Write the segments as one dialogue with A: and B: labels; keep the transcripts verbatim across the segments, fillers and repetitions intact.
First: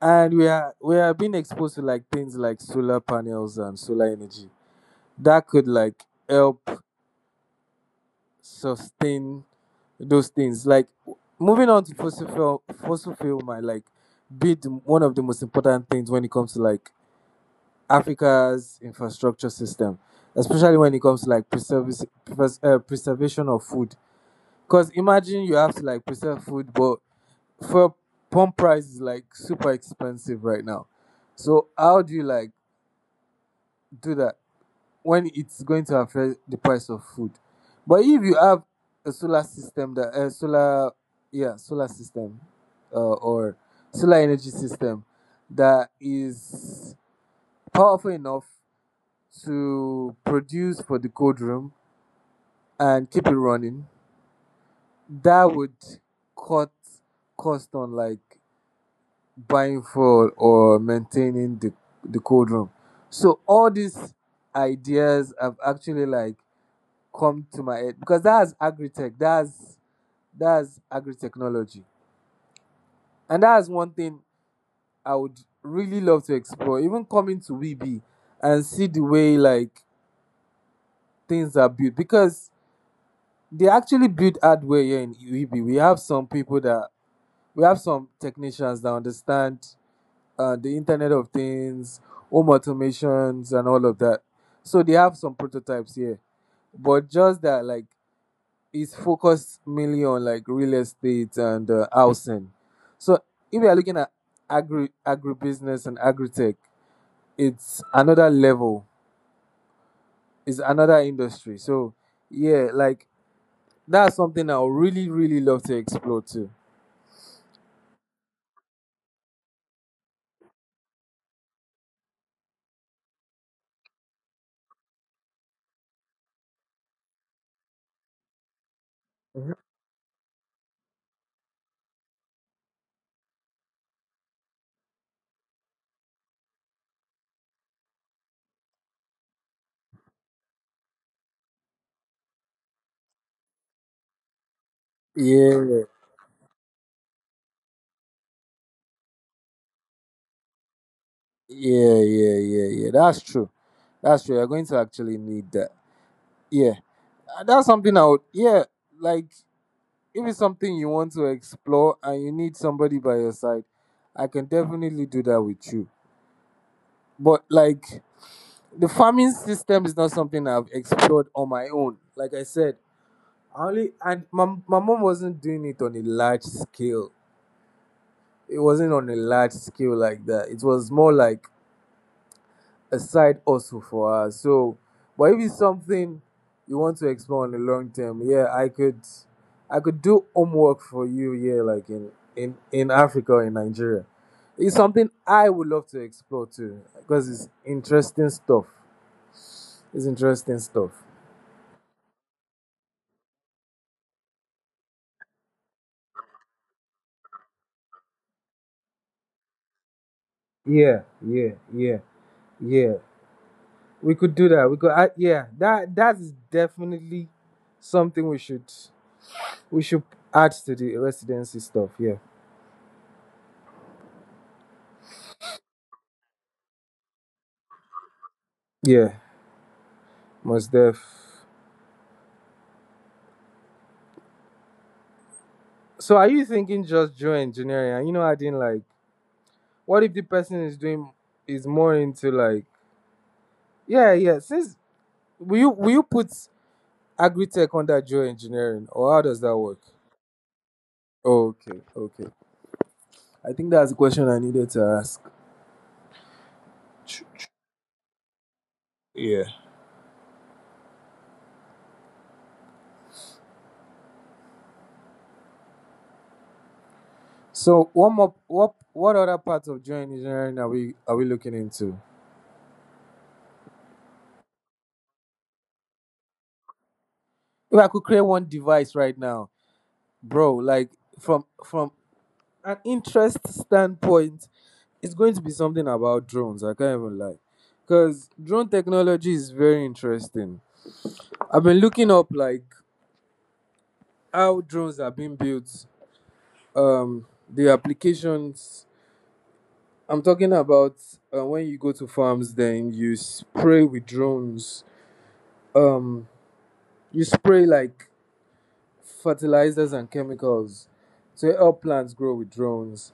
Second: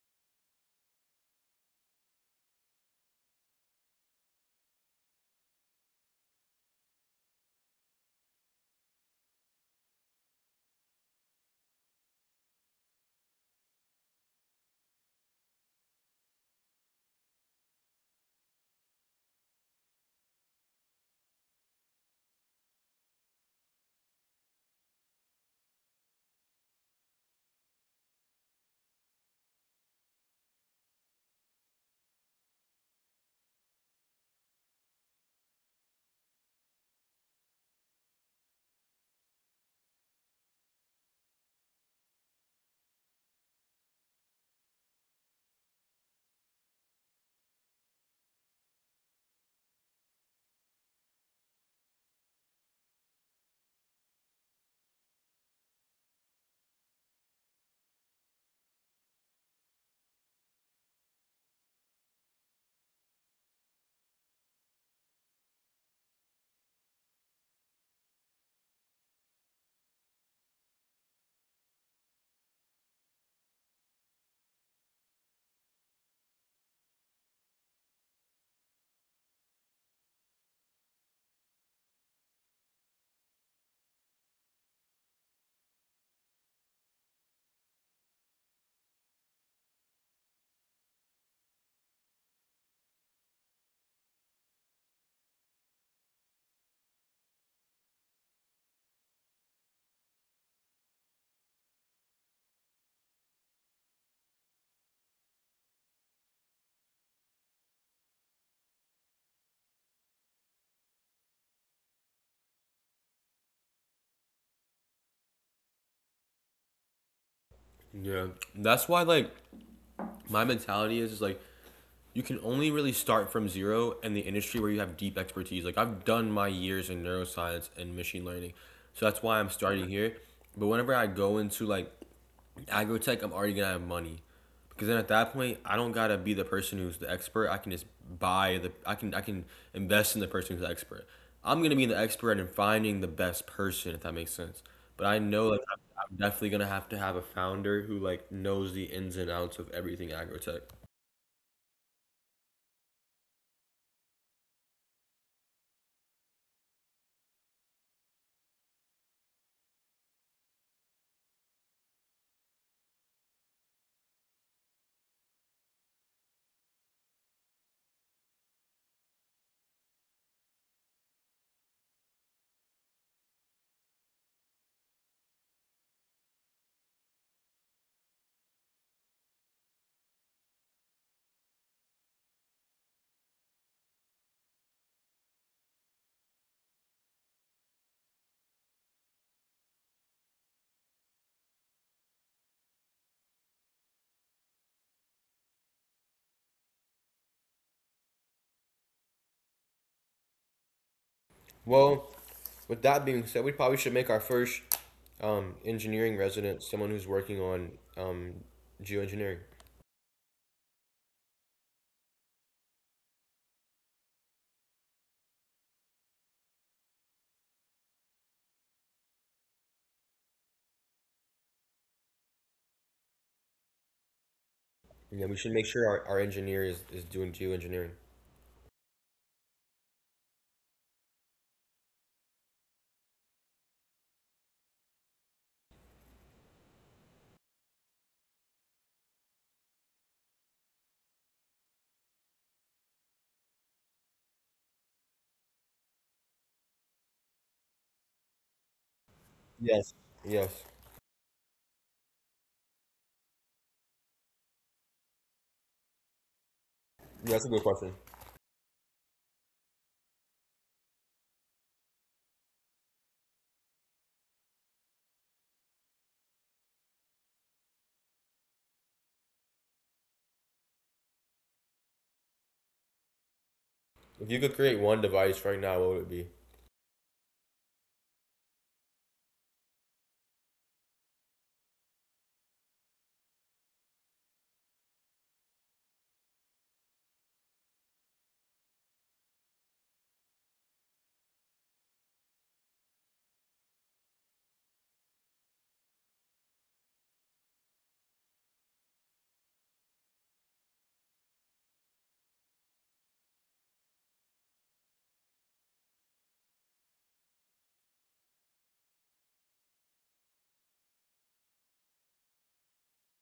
A: and we are we are being exposed to like things like solar panels and solar energy that could like help sustain those things. Like moving on to fossil fuel, fossil fuel might like be the, one of the most important things when it comes to like Africa's infrastructure system, especially when it comes to like preservis- pres- uh, preservation of food. Because imagine you have to like preserve food, but fuel pump price is like super expensive right now. So how do you like do that when it's going to affect the price of food? But if you have a solar system, that a solar, yeah, solar system, uh, or solar energy system that is powerful enough to produce for the cold room and keep it running, that would cut cost on like buying fuel or maintaining the, the cold room. So all these ideas have actually like come to my head, because that's agri-tech, that's that's agri-technology. And that's one thing I would really love to explore, even coming to V B and see the way like things are built, because they actually build hardware here in V B. We have some people that we have some technicians that understand uh, the Internet of Things, home automations, and all of that. So they have some prototypes here, but just that like it's focused mainly on like real estate and uh, housing. So if you are looking at agri, agribusiness and agri-tech, it's another level, it's another industry. So yeah, like that's something I would really really love to explore too.
B: Yeah. That's why, like, my mentality is is like you can only really start from zero in the industry where you have deep expertise. Like, I've done my years in neuroscience and machine learning. So that's why I'm
A: Mhm.
B: starting here. But whenever I go into, like, I go tech, I'm already gonna have money. Because then at that point, I don't gotta be the person who's the expert. I can just buy the. I can I can invest in the person who's the expert. I'm gonna be the expert in finding the best person, if that makes sense. But I know, like,
A: Yeah,
B: I'm, I'm definitely gonna have to have a founder who, like, knows the ins and outs of everything agrotech.
A: yeah, yeah, yeah, yeah. That's true. That's true. You're going to actually need that. Yeah. Uh, That's something I would, yeah, like if it's something you want to explore and you need somebody by your side, I can definitely do that with you. But like the farming system is not something I've explored on my own. Like I said, I only, and my, my mom wasn't doing it on a large scale. It wasn't on a large scale like that. It was more like a side hustle for us. So, but if it's something you want to explore in the long term, yeah, I could, I could do homework for you. Yeah, like in in in Africa, or in Nigeria, it's something I would love to explore too, because it's interesting stuff. It's interesting stuff.
B: Well, with that being said, we probably should make our first um, engineering resident someone who's working on um, geoengineering.
A: Yeah, yeah, yeah, yeah. We could do that. We could, I, yeah. That that is definitely something we should we should add to the residency stuff. Yeah,
B: Yeah, we should make sure our, our engineer is, is doing geoengineering.
A: yeah. Most def. So are you thinking just Joe engineering? And you know, I didn't like. What if the person is doing is more into like, yeah, yeah. Since will you will you put agri-tech under Joe engineering, or how does that work?
B: Yes. Yes.
A: Okay, okay. I think that's the question I needed to ask.
B: Yeah, that's a good question.
A: Yeah. So what more, what what other parts of Joe engineering are we are we looking into?
B: If you could create one device right now, what would it be?
A: If I could create one device right now, bro, like from from an interest standpoint, it's going to be something about drones. I can't even lie, because drone technology is very interesting. I've been looking up like how drones are being built, um, the applications. I'm talking about uh, when you go to farms, then you spray with drones. Um, you spray like fertilizers and chemicals to help plants grow with drones.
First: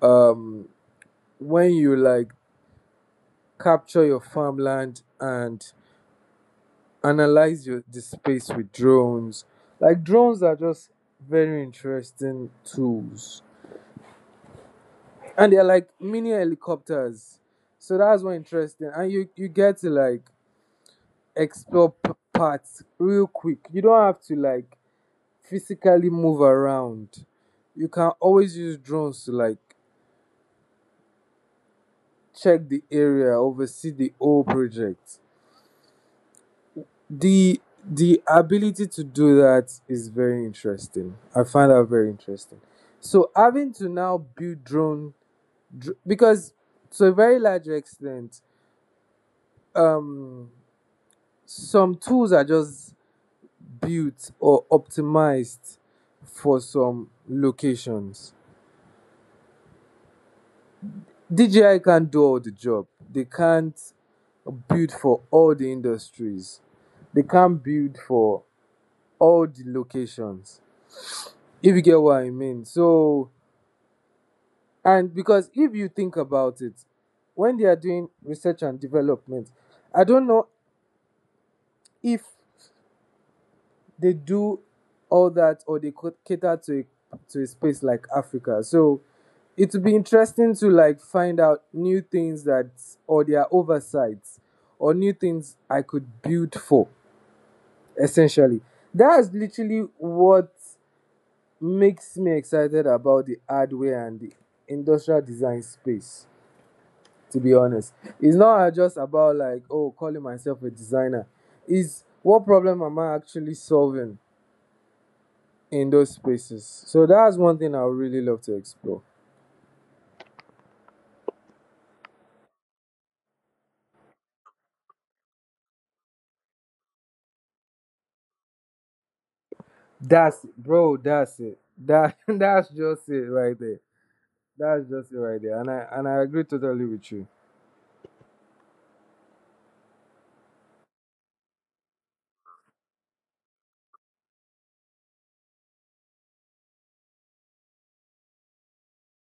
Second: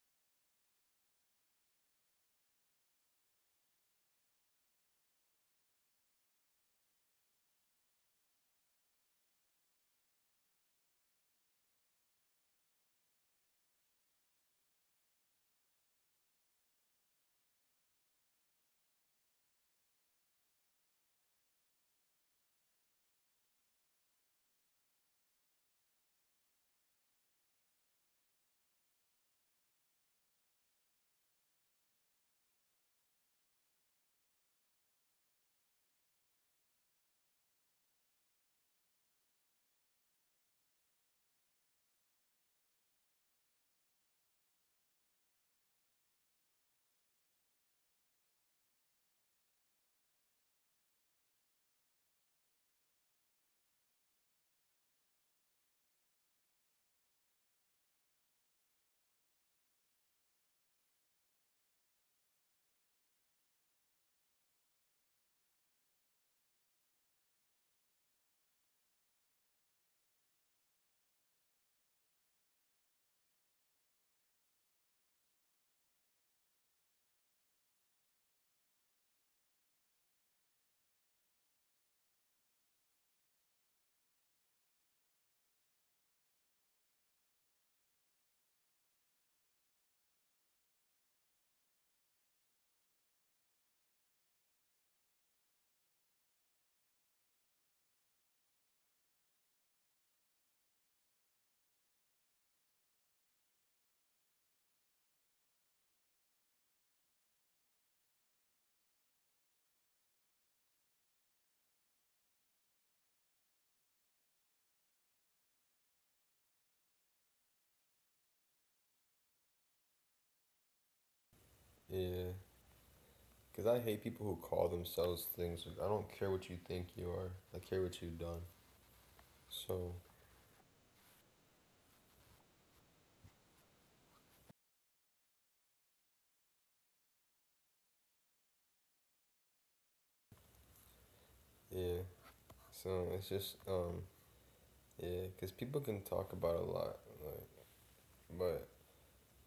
A: Um, when you like capture your farmland and analyze your the space with drones. Like drones are just very interesting tools, and they're like mini helicopters. So that's what interesting, and you you get to like explore p- parts real quick. You don't have to like physically move around. You can always use drones to like check the area, oversee the whole project. the the ability to do that is very interesting, I find that very interesting. So having to now build drone, dr- because to a very large extent, um some tools are just built or optimized for some locations. D J I can't do all the job, they can't build for all the industries, they can't build for all the locations. If you get what I mean. So, and because if you think about it, when they are doing research and development, I don't know if they do all that, or they could cater to a, to a space like Africa. So, it would be interesting to like find out new things that or their oversights, or new things I could build for. Essentially, that's literally what makes me excited about the hardware and the industrial design space. To be honest. It's not just about like, oh, calling myself a designer. It's what problem am I actually solving in those spaces? So that's one thing I would really love to explore.
B: Yeah, because I hate people who call themselves things. I don't care what you think you are. I care what you've done. So
A: That's, bro, that's it. That that's just it right there. That's just it right there. And I and I agree totally with you.
B: yeah, so it's just um yeah, because people can talk about a lot, like, but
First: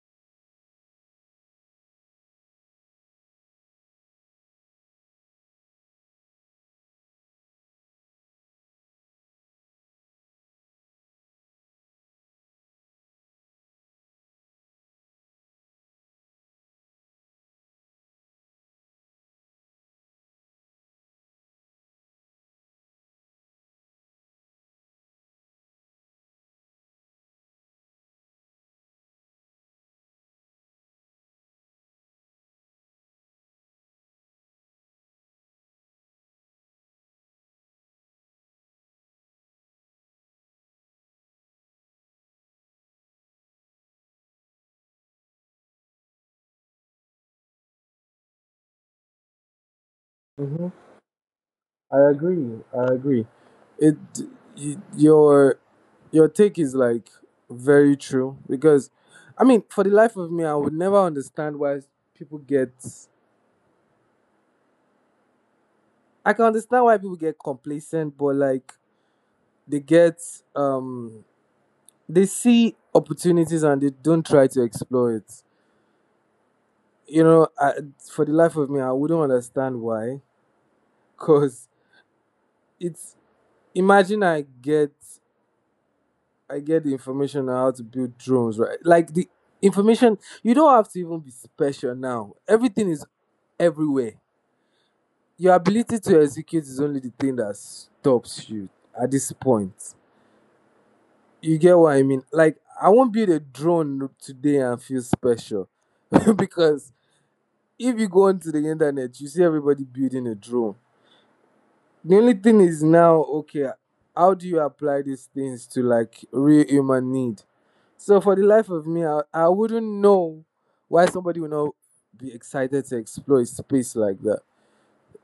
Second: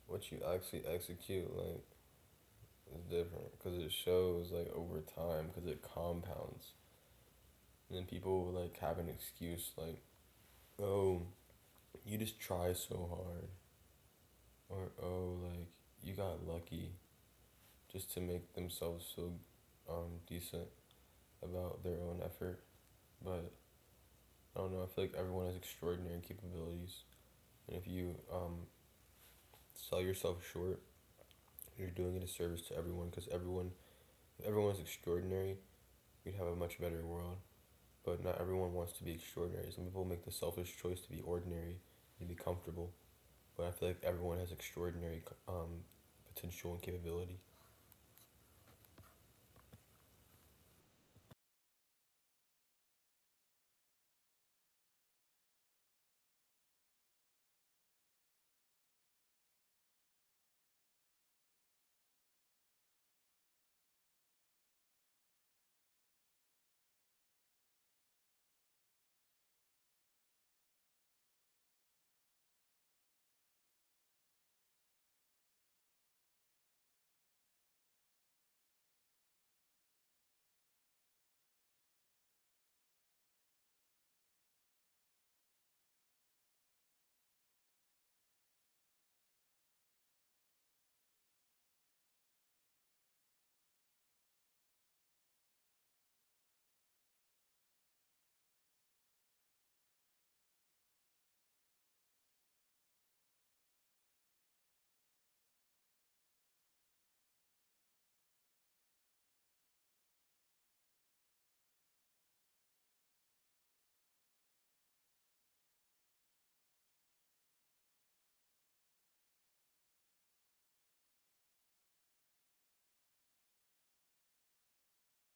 B: what you actually execute, like, is different. Because it shows, like, over time. Because it compounds, and then people, like, have an excuse like, oh, you just try so hard, or oh, like, you got lucky just to make themselves feel um decent about their own effort. But I don't know, I feel like everyone has extraordinary capabilities. And if you um sell yourself short, you're doing a disservice to everyone because everyone, if everyone was extraordinary, we'd have a much better world. But not everyone wants to be extraordinary. Some people make the selfish choice to be ordinary and be comfortable. But I feel like everyone has extraordinary um, potential and capability.
A: Hmm. I agree. I agree. It y- your your take is like very true, because I mean, for the life of me, I would never understand why people get, I can understand why people get complacent, but like they get um they see opportunities and they don't try to explore it. You know, I, for the life of me, I wouldn't understand why. Cause it's, imagine I get, I get the information on how to build drones, right? Like the information, you don't have to even be special now. Everything is everywhere. Your ability to execute is only the thing that stops you at this point. You get what I mean? Like, I won't build a drone today and feel special. Because if you go onto the internet, you see everybody building a drone. The only thing is now, okay, how do you apply these things to like real human need? So, for the life of me, I, I wouldn't know why somebody would not be excited to explore a space like that.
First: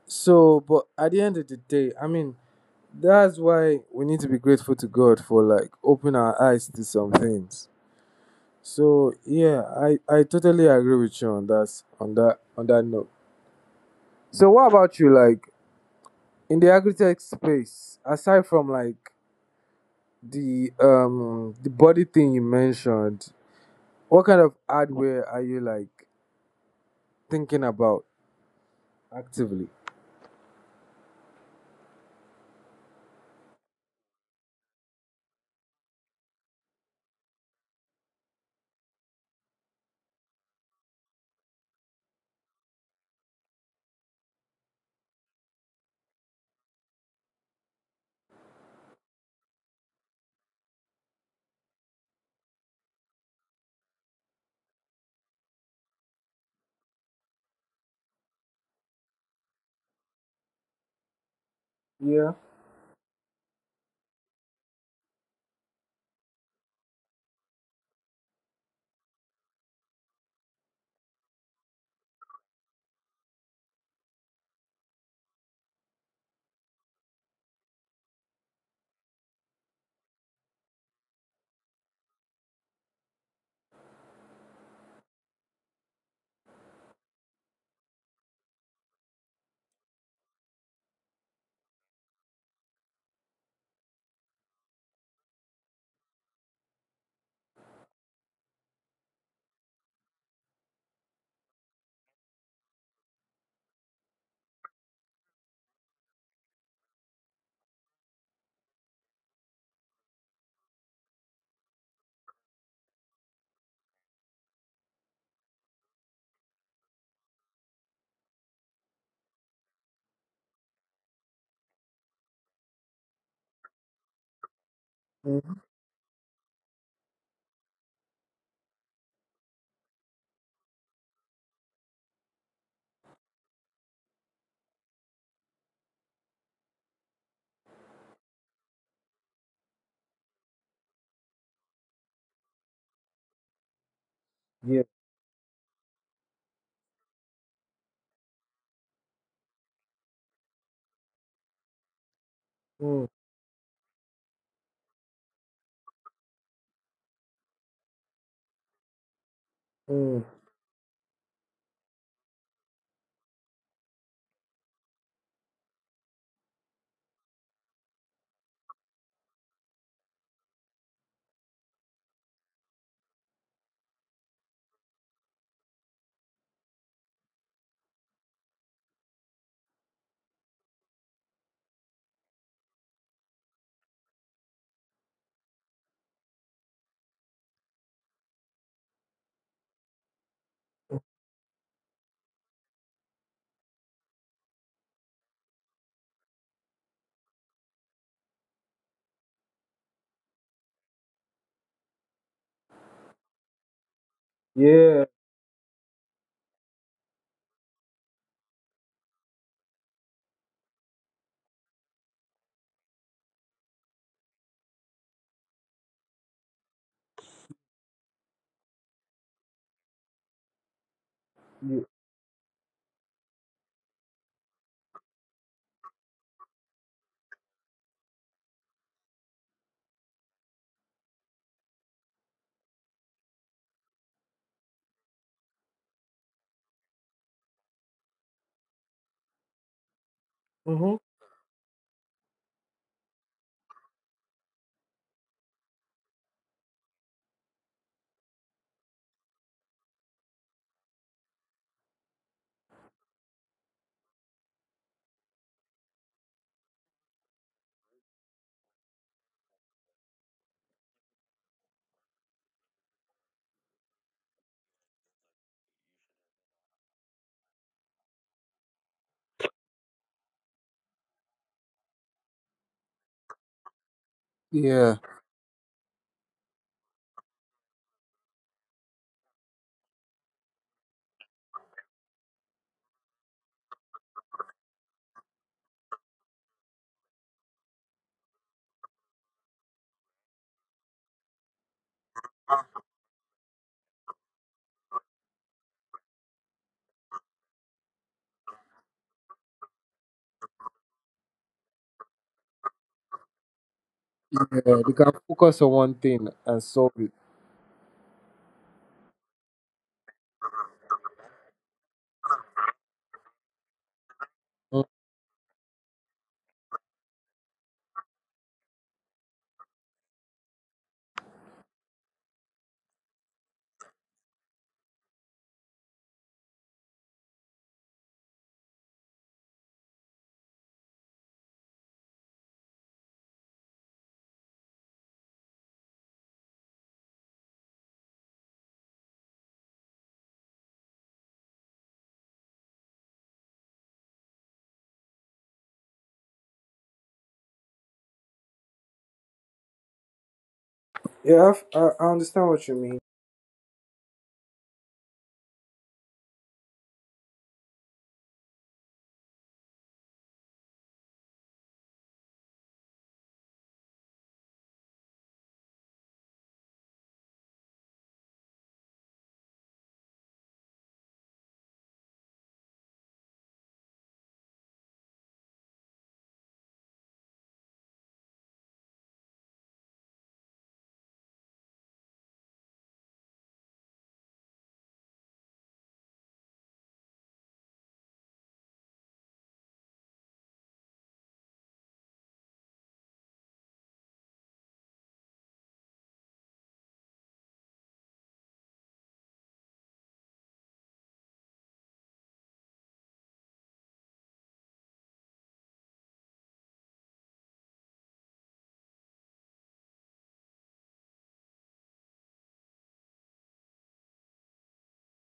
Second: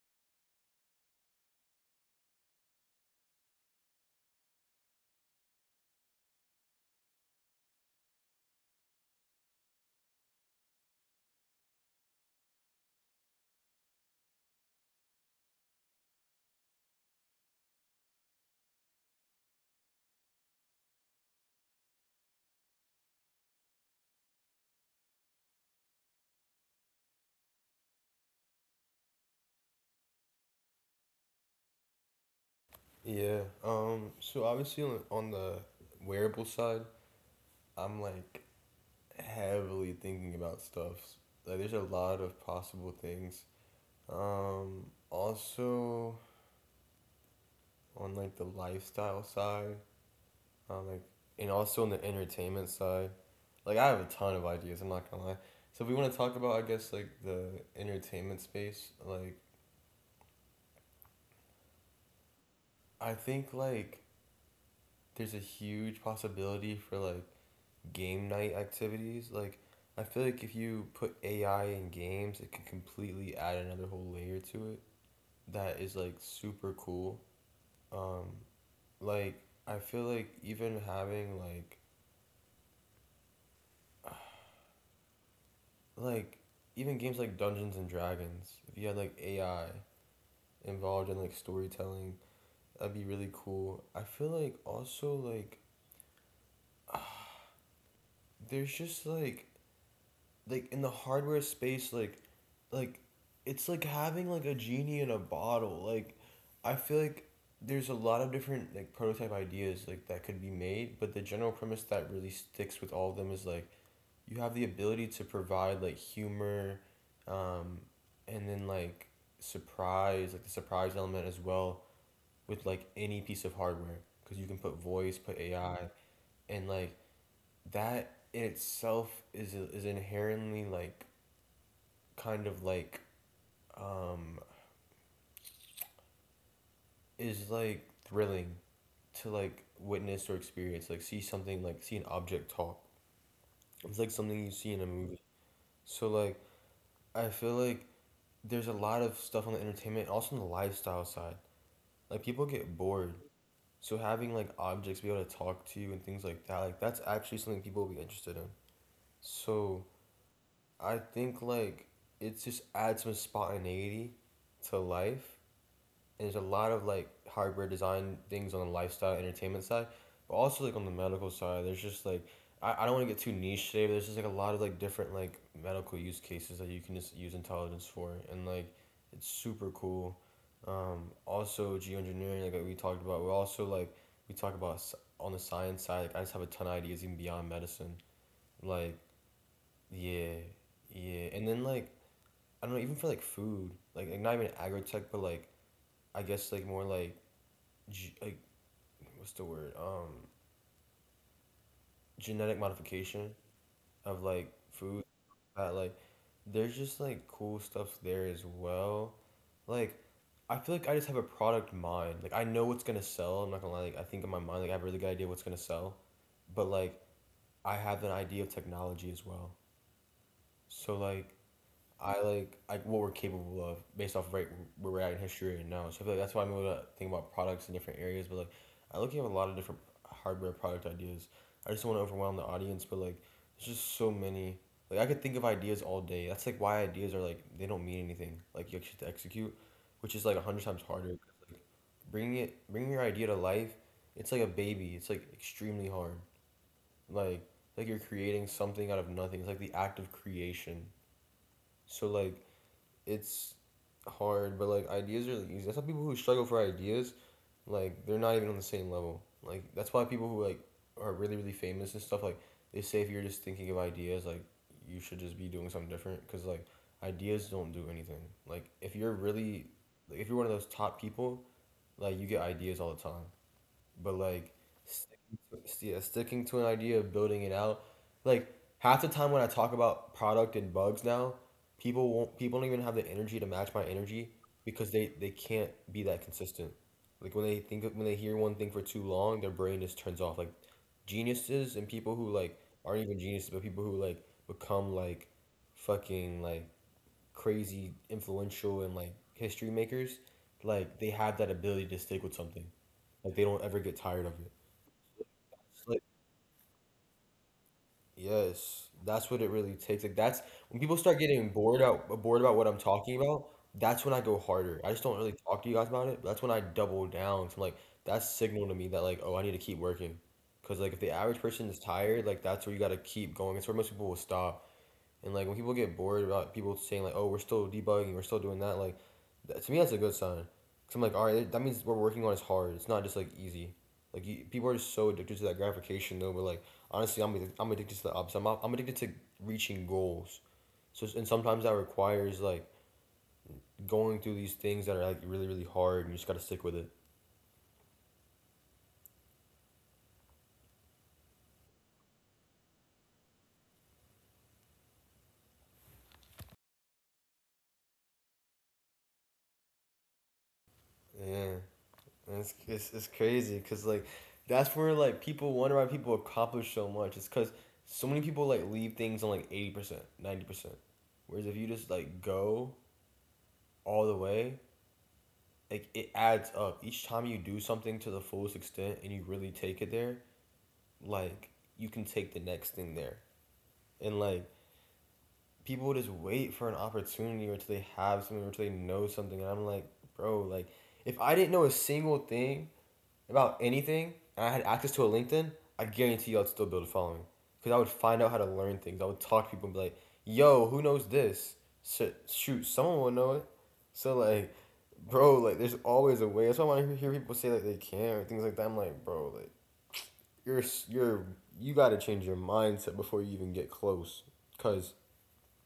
A: So, but at the end of the day, I mean, that's why we need to be grateful to God for like open our eyes to some things. So yeah, I, I totally agree with you on that, on that, on that note. So what about you? Like in the agri-tech space, aside from like the um the body thing you mentioned, what kind of hardware are you like thinking about actively?
B: Yeah. Um. So obviously on, on the wearable side, I'm, like, heavily thinking about stuff. Like, there's a lot of possible things. Um. Also on, like, the lifestyle side, um, like, and also on the entertainment side. Like, I have a ton of ideas. I'm not gonna lie. So if we want to talk about, I guess, like, the entertainment space, like,
A: Yeah.
B: I think, like, there's a huge possibility for, like, game night activities. Like, I feel like if you put A I in games, it can completely add another whole layer to it that is, like, super cool. Um, like, I feel like even having, like like even games like Dungeons and Dragons, if you had, like, A I involved in, like, storytelling, that'd be really cool. I feel like also, like, there's just like like in the hardware space, like like it's like having like a genie in a bottle, like, I feel like there's a lot of different, like, prototype ideas, like, that could be made, but the general premise that really sticks with all of them is, like, you have the ability to provide, like, humor, um and then, like, surprise, like the surprise element as well, with like any piece of hardware because you can put voice, put
A: Mm,
B: AI, and, like, that in itself is is inherently, like, kind of like, um is like thrilling to, like, witness or experience, like, see something, like, see an object talk. It's like something you see in a
A: yeah.
B: movie. So, like, I feel like there's a lot of stuff on the entertainment, also on the lifestyle side. Like people get bored,
A: Mm,
B: so having like objects be able to talk to you and things like that, like, that's actually something people will be interested in. So
A: mm,
B: I think, like, it just adds some spontaneity to life. And there's a lot of, like, hardware design things on the lifestyle entertainment side, but also like on the medical side, there's just like, I, I don't want to get too niche today, but there's just like a lot of like different like medical use cases that you can just use intelligence for, and, like, it's super cool. Um, also geoengineering, like we talked about, we also like we talk about on the science side. Like, I just have a ton of ideas even beyond medicine. Like, yeah, yeah, and then, like, I don't know, even for like food, like, like not even agri tech, but like I guess like more like g- like what's the word, um genetic modification of like food.
A: yeah.
B: That, like, there's just like cool stuff there as well. Like, I feel like I just have a product mind. Like, I know what's gonna sell. I'm not gonna lie. Like, I think in my mind, like, I have a really good idea what's gonna sell. But, like, I have an idea of technology as well. So, like, I like like what we're capable of based off of right where we're at in history and now. So I feel like that's why I'm able to think about products in different areas. But, like, I look at a lot of different hardware product ideas. I just don't want to overwhelm the audience, but, like, there's just so many. Like, I could think of ideas all day. That's, like, why ideas are like they don't mean anything. Like, you actually have to execute, which is like a hundred times harder.
A: Mm-hmm.
B: 'Cause, like, bringing it, bringing your idea to life, it's like a baby. It's like extremely hard. Like like you're creating something out of nothing. It's like the act of creation. So, like, it's hard, but like ideas are, like, easy. That's why people who struggle for ideas, like, they're not even on the same level. Like, that's why people who, like, are really, really famous and stuff, like, they say if you're just thinking of ideas, like, you should just be doing something different because, like, ideas don't do anything. Like, if you're really, like, if you're one of those top people, like, you get ideas all the time. But, like,
A: Yeah,
B: sticking to, yeah, sticking to an idea, building it out. Like, half the time when I talk about product and bugs now, people won't. People don't even have the energy to match my energy because they they can't be that consistent. Like, when they think when they hear one thing for too long, their brain just turns off. Like, geniuses and people who like aren't even geniuses, but people who, like, become like fucking, like, crazy influential and, like, history makers, like, they have that ability to stick with something. Like, they don't ever get tired of it.
A: yeah, they can focus
B: It's
A: on
B: like-
A: one thing and solve it.
B: yes, that's what it really takes. Like, that's when people start getting bored out bored about what I'm talking about. That's when I go harder. I just
A: Mm.
B: don't really talk to you guys about it. That's when I double down. So, like, that's signal to me that, like, oh, I need to keep working. Cause, like, if the average person is tired, like, that's where you gotta keep going. It's where most people will stop. And, like, when people get bored about people saying like, oh, we're still debugging, we're still doing that. Like, that, to me, that's a good sign. Cause I'm like, all right, that means what we're working on is hard. It's not just, like, easy. Like, you, people are just so addicted to that gratification though. But, like, honestly, I'm I'm addicted to the opposite. I'm, I'm addicted to reaching goals. So and sometimes that requires, like, going through these things that are, like, really, really hard, and you just gotta stick with it.
A: Yeah, I've, I, I understand what you mean.
B: Yeah. And it's, it's, it's crazy because, like, that's where, like, people wonder why people accomplish so much. It's because so many people, like, leave things on like eighty percent, ninety percent. Whereas if you just, like, go all the way, like, it adds up. Each time you do something to the fullest extent and you really take it there, like, you can take the next thing there. And, like, people just wait for an opportunity or till they have something or till they know something. And I'm like, bro, like, if I didn't know a single thing about anything and I had access to a LinkedIn, I guarantee you I'd still build a following. Because I would find out how to learn things. I would talk to people and be like, yo, who knows this? Shit, shoot, someone will know it. So, like, bro, like, there's always a way. That's why I want to hear people say, like, they can't or things like that, I'm like, bro, like, you're, s- you're, you are you are you got to change your mindset before you even get close. Because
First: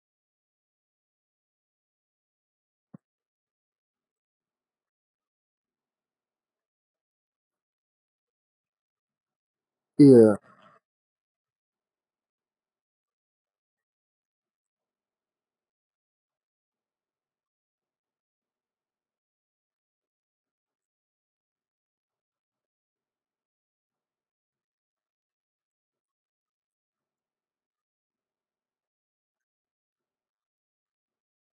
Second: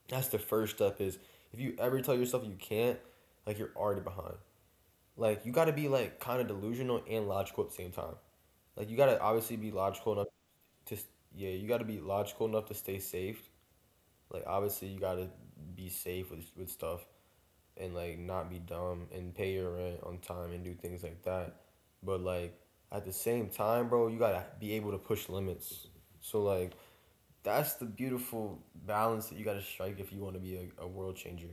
B: that's the first step is if you ever tell yourself you can't, like, you're already behind. Like, you gotta be, like, kind of delusional and logical at the same time. Like you gotta obviously be logical enough
A: Yeah,
B: to s- yeah, you gotta be logical enough to stay safe. Like obviously you gotta be safe with with stuff, and like not be dumb and pay your rent on time and do things like that. But like at the same time, bro, you gotta be able to push limits. So like that's the beautiful balance that you gotta strike if you wanna be a, a world changer.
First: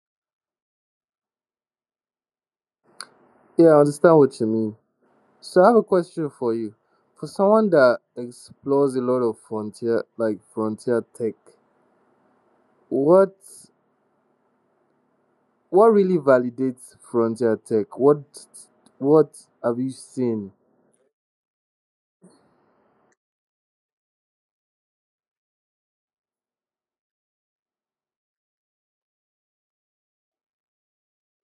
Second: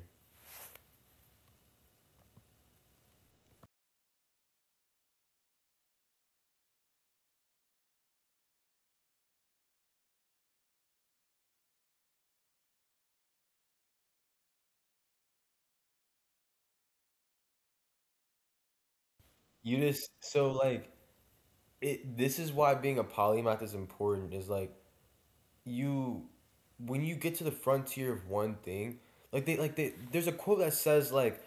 A: yeah, I understand what you mean. So I have a question for you. For someone that explores a lot of frontier, like frontier tech, what? What really validates frontier tech? What what
B: You
A: have you
B: just so
A: seen?
B: like it This is why being a polymath is important, is like you when you get to the frontier of one thing, like they like they there's a quote that says like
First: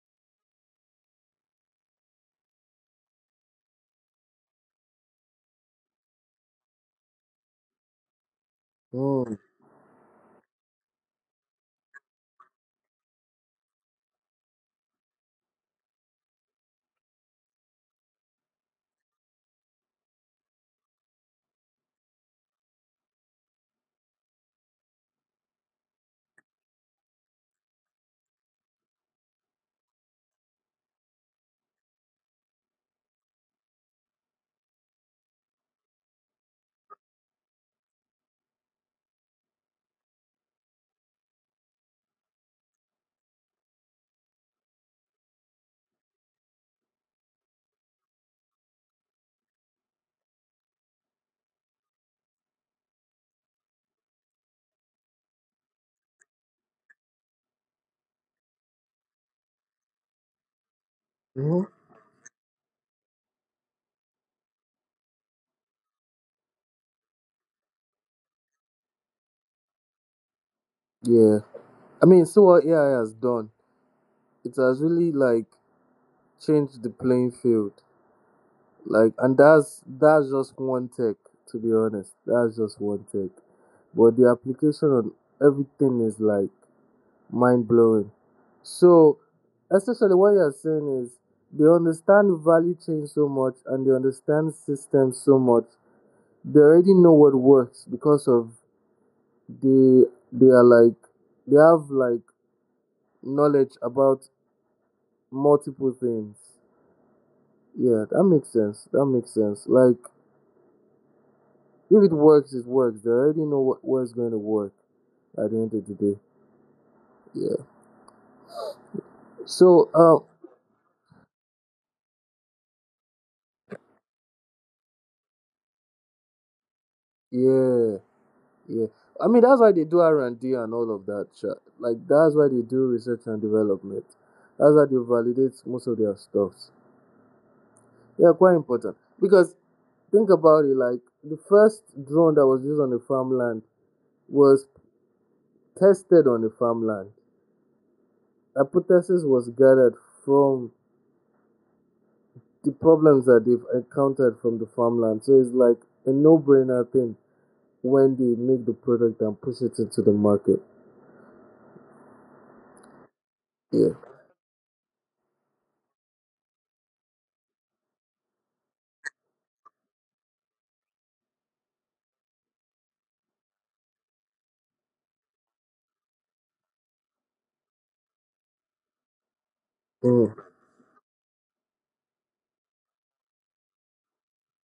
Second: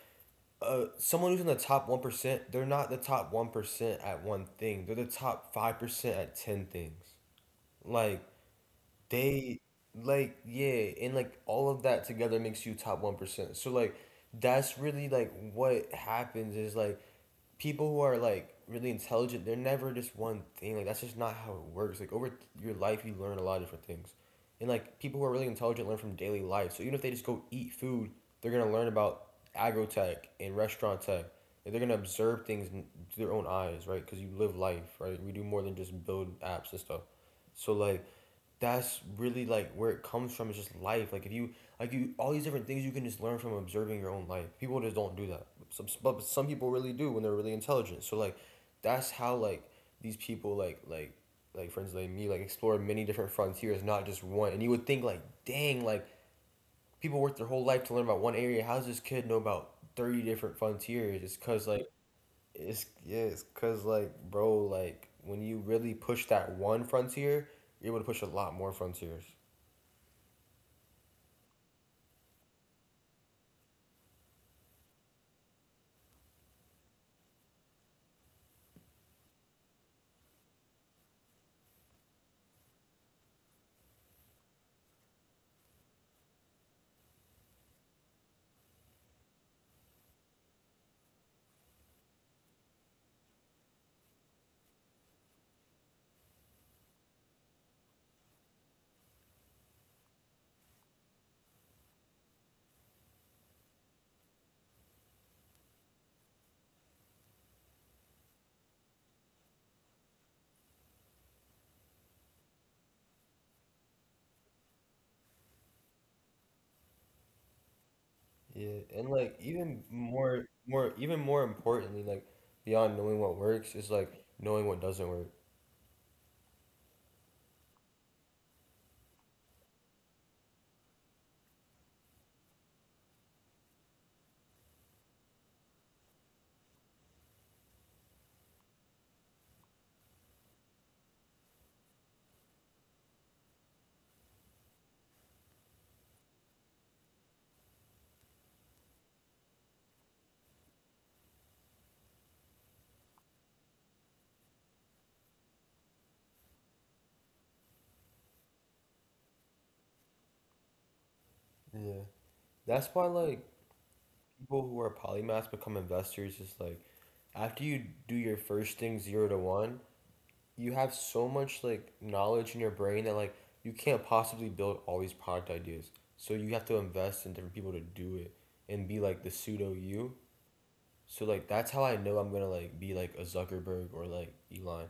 B: uh someone who's in the top one percent, they're not the top one percent at one thing. They're the top five percent at ten things. Like
A: Mm,
B: they like Yeah, and like all of that together makes you top one percent. So like that's really like what happens is, like, people who are like really intelligent, they're never just one thing. Like that's just not how it works. Like over your life you learn a lot of different things. And like people who are really intelligent learn from daily life. So even if they just go eat food, they're gonna learn about agrotech and restaurant tech. And they're gonna observe things n- through their own eyes, right? Because you live life, right? We do more than just build apps and stuff. So like that's really like where it comes from. It's just life. Like if you like you all these different things you can just learn from observing your own life. People just don't do that, some but some people really do when they're really intelligent. So like that's how like these people like like like friends like me like explore many different frontiers, not just one. And you would think like, dang, like people work their whole life to learn about one area. How does this kid know about thirty different frontiers? It's because
A: mhm.
B: like it's yeah, it's cause like, bro, like when you really push that one frontier, you're able to push a lot more frontiers.
A: Yeah. I mean, so what A I has done, it has really like changed the playing field. Like, and that's that's just one tech, to be honest. That's just one tech. But the application on everything is like mind blowing. So, essentially, what you're saying is they understand value chain so much and they understand systems so much, they already know what works because of they they are like, they have like knowledge about multiple things. Yeah, that makes sense. That makes sense. Like if it works, it works. They already know what what's going to work at the end of the day. Yeah.
B: Yeah, and like even
A: So um
B: more, more, even more importantly, like beyond knowing what works is, like, knowing what doesn't work.
A: yeah, yeah. I mean that's why they do R and D and all of that. Sha. Like that's why they do research and development. That's why they validate most of their stuffs. Yeah, quite important because think about it, like the first drone that was used on a farmland was tested on a farmland. Hypothesis was gathered from the problems that they've encountered from the farmland. So it's like a no brainer thing when they make the product and push it into the market.
B: Yeah, that's why like
A: Yeah.
B: people who are polymaths become investors. Is like after you do your first thing zero to one, you have so much like knowledge in your brain that like you can't possibly build all these product ideas. So you have to invest in different people to do it and be like the pseudo you.
A: Mm.
B: So like that's how I know I'm gonna like be like a Zuckerberg or like Elon.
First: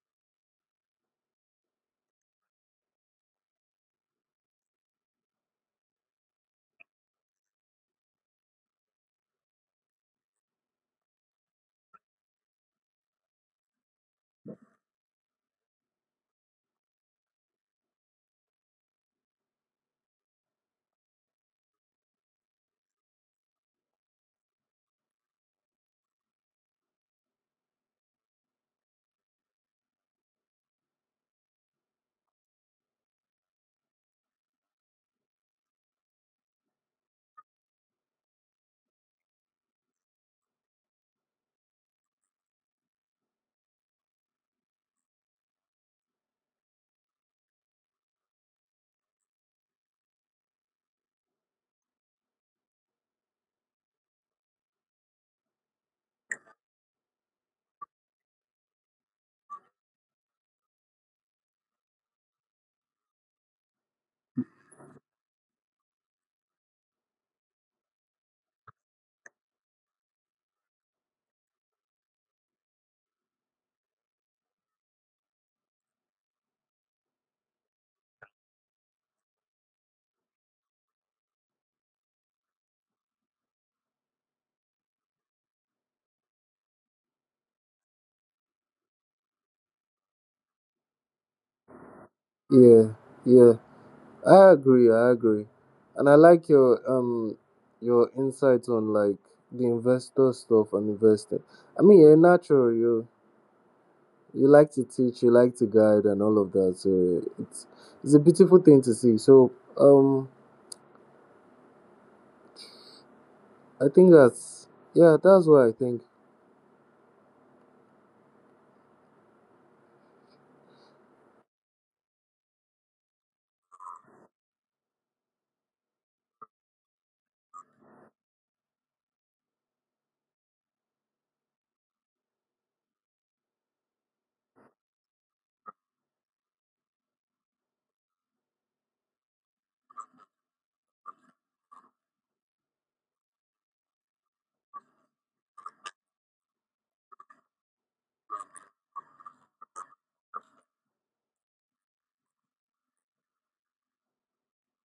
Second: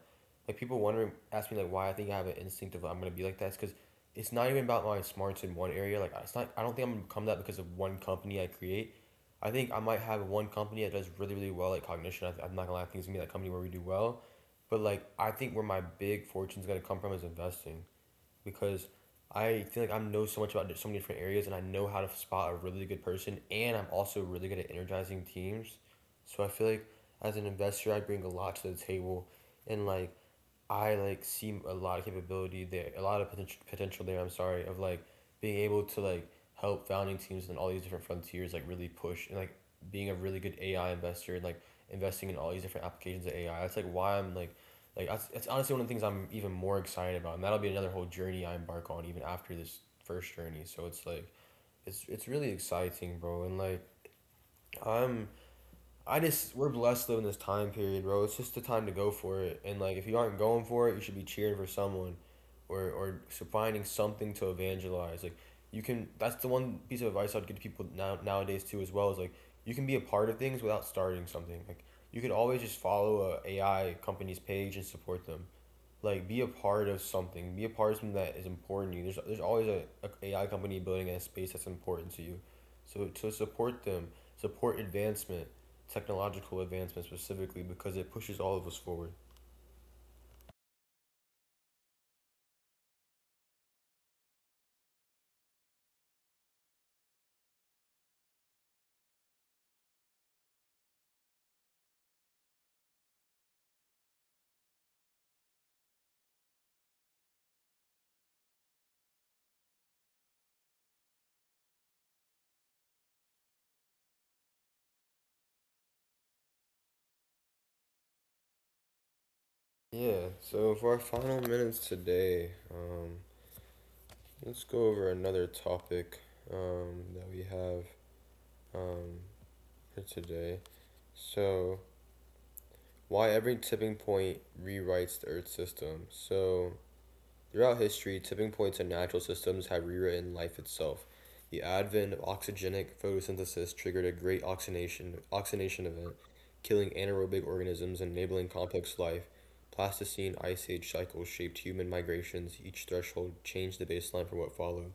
B: Like people wondering ask me like why I think I have an instinct of I'm gonna be like that. It's because it's not even about my smarts in one area. Like it's not. I don't think I'm gonna become that because of one company I create. I think I might have one company that does really really well at cognition. I th- I'm not gonna lie. I think it's gonna be that company where we do well. But like I think where my big fortune's gonna come from is investing, because I feel like I know so much about so many different areas, and I know how to spot a really good person, and I'm also really good at energizing teams. So I feel like as an investor I bring a lot to the table, and like I like see a lot of capability there, a lot of potential potential there. I'm sorry, of like being able to like help founding teams and all these different frontiers like really push, and like being a really good A I investor and like investing in all these different applications of A I. That's like why I'm like like that's, that's honestly one of the things I'm even more excited about, and that'll be another whole journey I embark on even after this first journey. So it's like it's it's really exciting, bro, and like I'm I just we're blessed to live in this time period, bro. It's just the time to go for it. And like if you aren't going for it, you should be cheering for someone or or finding something to evangelize. Like you can that's the one piece of advice I'd give to people now nowadays too as well, is like you can be a part of things without starting something. Like you could always just follow a AI company's page and support them, like be a part of something, be a part of something that is important to you. There's, there's always a, a AI company building a space that's important to you, so to support them, support advancement, technological advancement specifically, because it pushes all of us forward.
A: Yeah. Yeah. I agree, I agree. And I like your um your insights on like the investor stuff and investing. I mean you're natural, you you like to teach, you like to guide, and all of that. So it's it's a beautiful thing to see. So um, I think that's, yeah, that's what I think.
B: Yeah, so for our final minutes today, um, let's go over another topic um, that we have um, for today. So, why every tipping point rewrites the earth system. So, throughout history, tipping points in natural systems have rewritten life itself. The advent of oxygenic photosynthesis triggered a great oxidation, oxidation event, killing anaerobic organisms and enabling complex life. Pleistocene ice age cycles shaped human migrations. Each threshold changed the baseline for what followed.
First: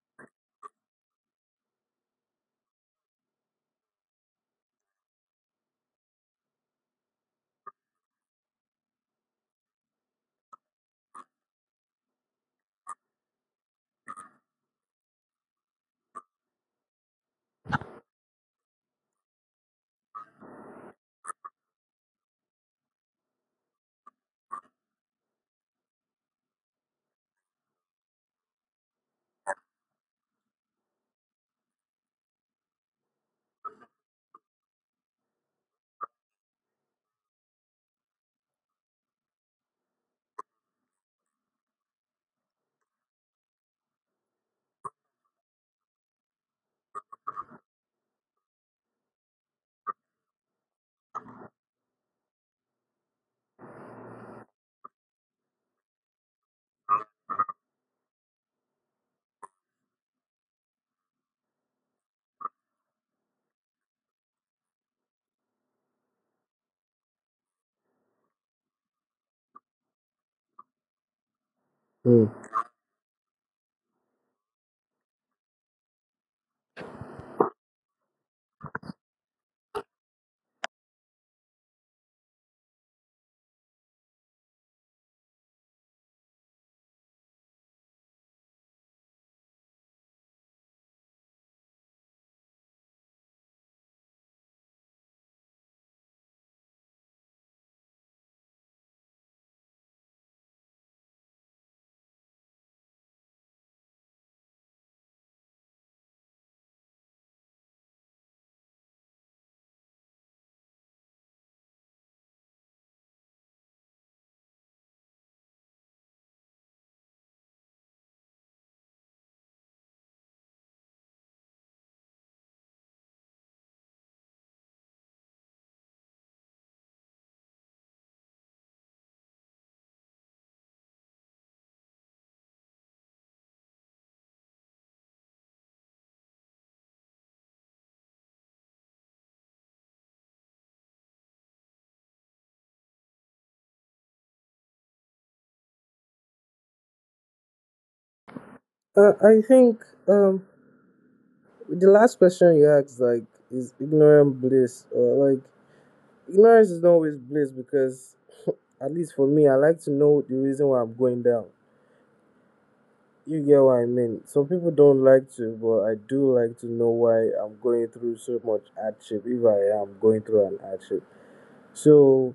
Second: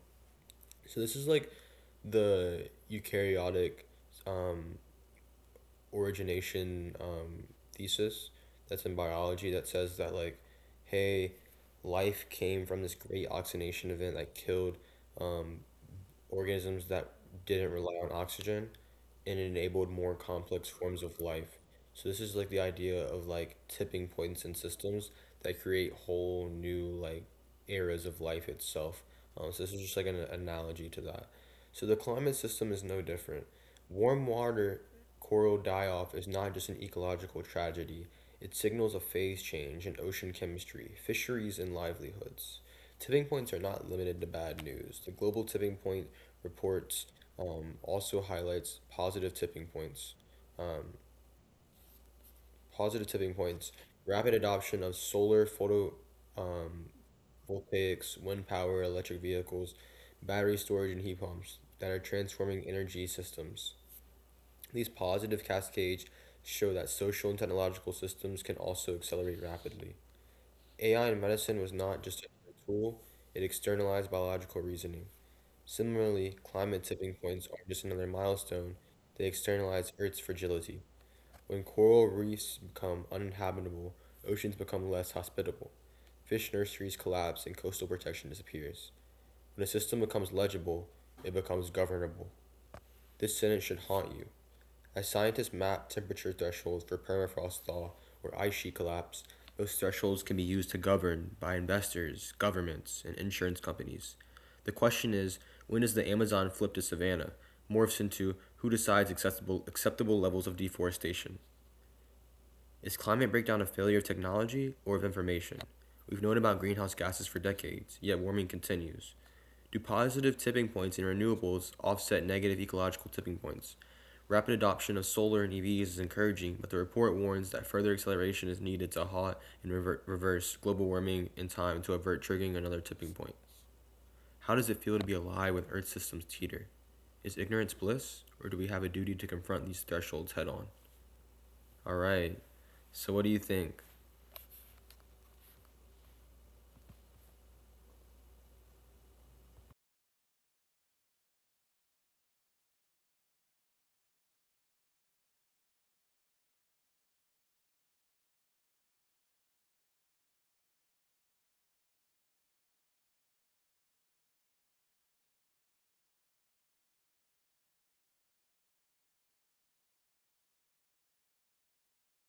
B: So this is like the eukaryotic um, origination um, thesis that's in biology, that says that like, hey, life came from this great oxygenation event that killed um, organisms that didn't rely on oxygen, and it enabled more complex forms of life. So this is like the idea of like tipping points in systems that create whole new like eras of life itself. Um, so this is just like an analogy to that. So the climate system is no different. Warm water coral die off is not just an ecological tragedy. It signals a phase change in ocean chemistry, fisheries, and livelihoods. Tipping points are not limited to bad news. The Global Tipping Point report um, also highlights positive tipping points. Um, positive tipping points: rapid adoption of solar photo um, voltaics, wind power, electric vehicles, battery storage, and heat pumps that are transforming energy systems. These positive cascades show that social and technological systems can also accelerate rapidly. A I in medicine was not
A: Hmm.
B: just a tool; it externalized biological reasoning. Similarly, climate tipping points are just another milestone. They externalize Earth's fragility. When coral reefs become uninhabitable, oceans become less hospitable, fish nurseries collapse, and coastal protection disappears. When a system becomes legible, it becomes governable. This sentence should haunt you. As scientists map temperature thresholds for permafrost thaw or ice sheet collapse, those thresholds can be used to govern by investors, governments, and insurance companies. The question is, when does the Amazon flip to savanna? Morphs into who decides acceptable, acceptable levels of deforestation. Is climate breakdown a failure of technology or of information? We've known about greenhouse gases for decades, yet warming continues. Do positive tipping points in renewables offset negative ecological tipping points? Rapid adoption of solar and E Vs is encouraging, but the report warns that further acceleration is needed to halt and rever- reverse global warming in time to avert triggering another tipping point. How does it feel to be alive when Earth systems teeter? Is ignorance bliss, or do we have a duty to confront these thresholds head on? All right, so what do you think?
A: Uh, I think um, the last question you asked, like, is ignorant bliss, or like, ignorance is not always bliss, because at least for me, I like to know the reason why I'm going down. You get what I mean. Some people don't like to, but I do like to know why I'm going through so much hardship if I am going through an hardship. So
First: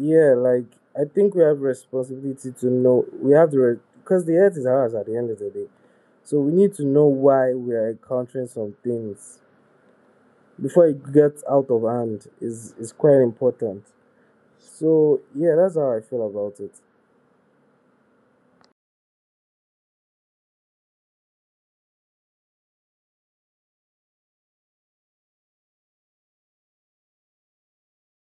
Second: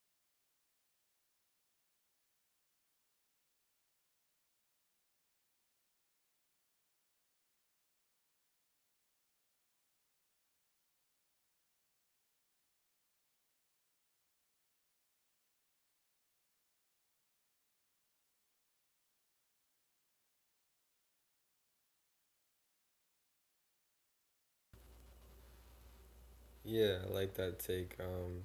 A: yeah, like I think we have responsibility to know, we have the re- because the earth is ours at the end of the day. So we need to know why we are encountering some things before it gets out of hand is is quite important. So yeah, that's how I feel about it.
B: Yeah, I like that take. Um,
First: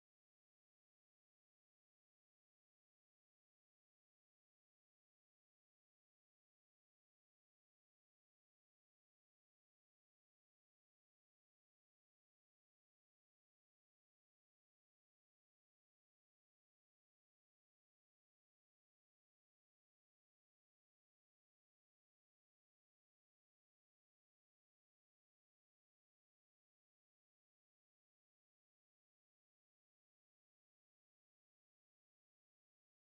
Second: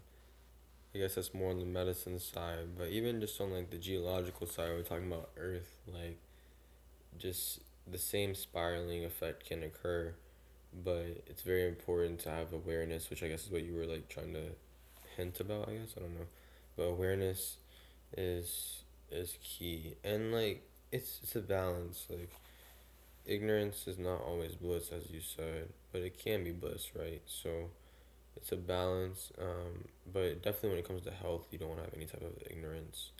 B: I guess that's more on the medicine side, but even just on like the geological side, we're talking about Earth. Like, just the same spiraling effect can occur, but it's very important to have awareness, which I guess is what you were like trying to hint about. I guess I don't know, but awareness is is key, and like it's it's a balance. Like ignorance is not always bliss, as you said, but it can be bliss, right? So it's a balance. Um, but definitely when it comes to health, you don't want to have any type of ignorance.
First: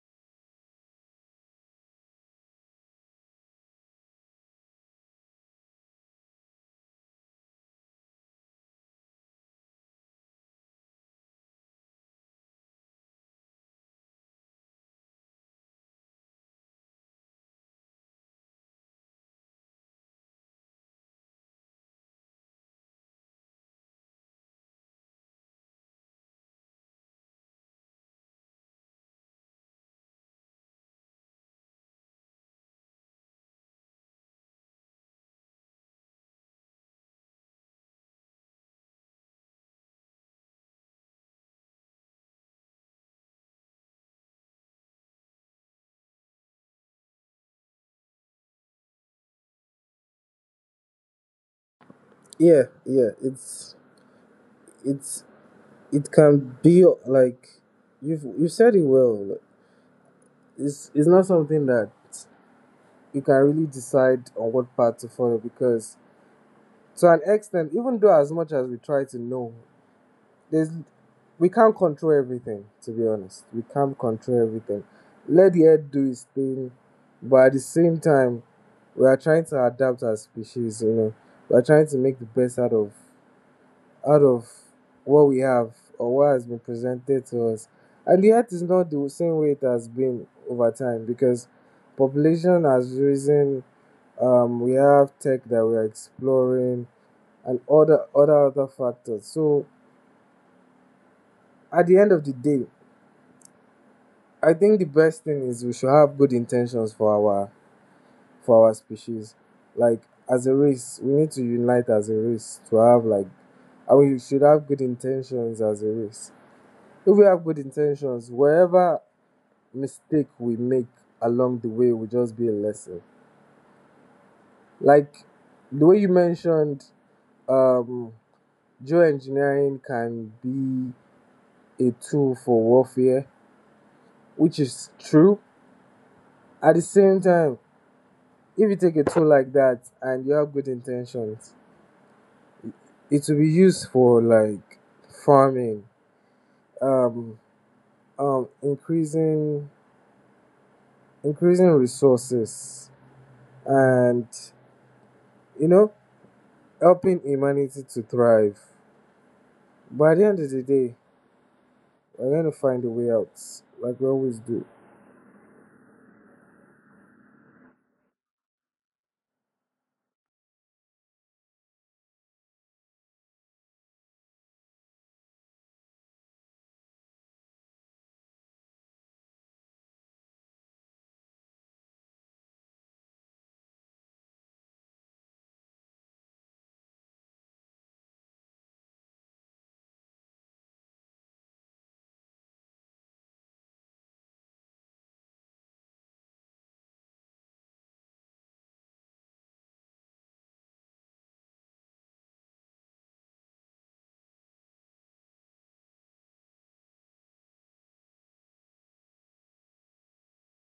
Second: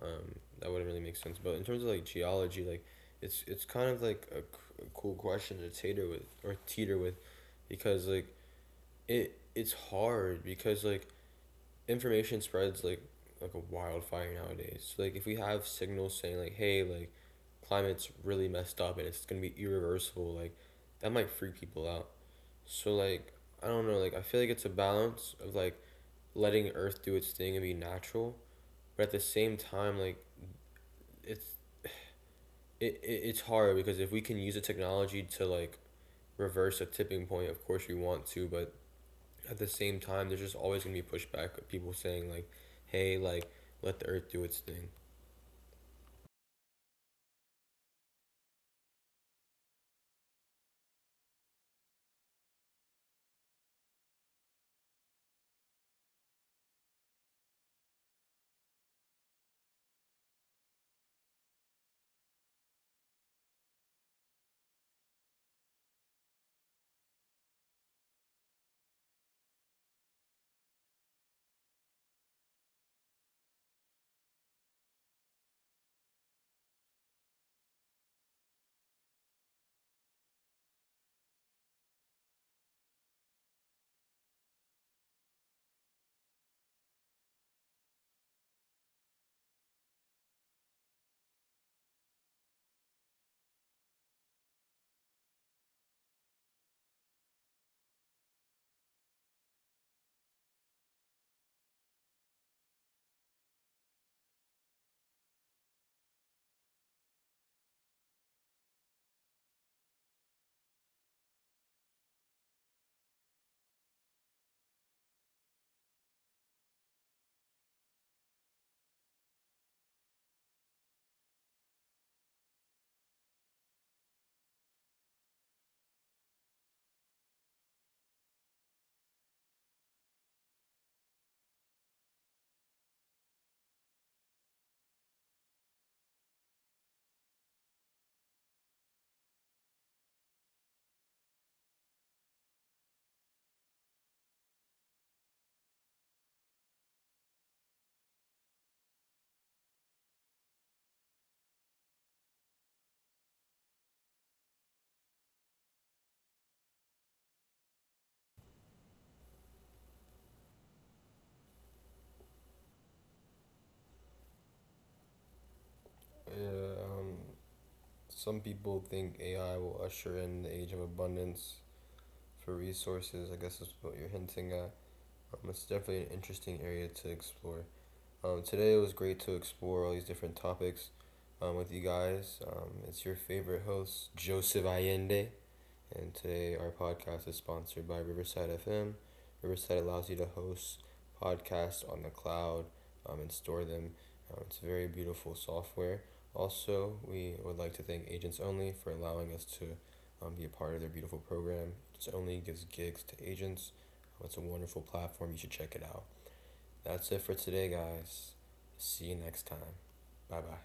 B: Um, that wouldn't really make sense. But in terms of like geology, like it's it's kind of like a a cool question to tater with, or teeter with, because like it it's hard because like information spreads like like a wildfire nowadays. So like if we have signals saying like, hey, like climate's really messed up and it's gonna be irreversible, like that might freak people out. So like I don't know, like I feel like it's a balance of like letting Earth do its thing and be natural, but at the same time like it's it, it it's hard because if we can use a technology to like reverse a tipping point, of course we want to, but at the same time, there's just always gonna be pushback of people saying like, "Hey, like, let the Earth do its thing."
A: Yeah, yeah, it's it's it can be like, you've, you said it well. It's it's not something that you can really decide on what path to follow, because to an extent, even though as much as we try to know, there's, we can't control everything, to be honest, we can't control everything. Let the earth do its thing, but at the same time we are trying to adapt as species, you know. We are trying to make the best out of, out of what we have, or what has been presented to us. And the earth is not the same way it has been over time, because population has risen, um we have tech that we are exploring, and other other other factors. So at the end of the day, I think the best thing is we should have good intentions for our, for our species. Like, as a race, we need to unite as a race to have like, and we should have good intentions as a race. If we have good intentions, wherever mistake we make along the way will just be a lesson. Like the way you mentioned, um, geoengineering can be a tool for warfare, which is true. At the same time, if you take a tool like that and you have good intentions, it will be used for like farming, um, um, increasing increasing resources, and, you know, helping humanity to thrive. By the end of the day, we're going to find a way out, like we always do.
B: Yeah, um, some people think A I will usher in the age of abundance for resources. I guess that's what you're hinting at. Um, it's definitely an interesting area to explore. Um, today it was great to explore all these different topics um, with you guys. Um, it's your favorite host, Joseph Allende. And today our podcast is sponsored by Riverside F M. Riverside allows you to host podcasts on the cloud um, and store them. Um, it's very beautiful software. Also, we would like to thank Agents Only for allowing us to um, be a part of their beautiful program. Agents Only gives gigs to agents. Um, It's a wonderful platform. You should check it out. That's it for today, guys. See you next time. Bye bye.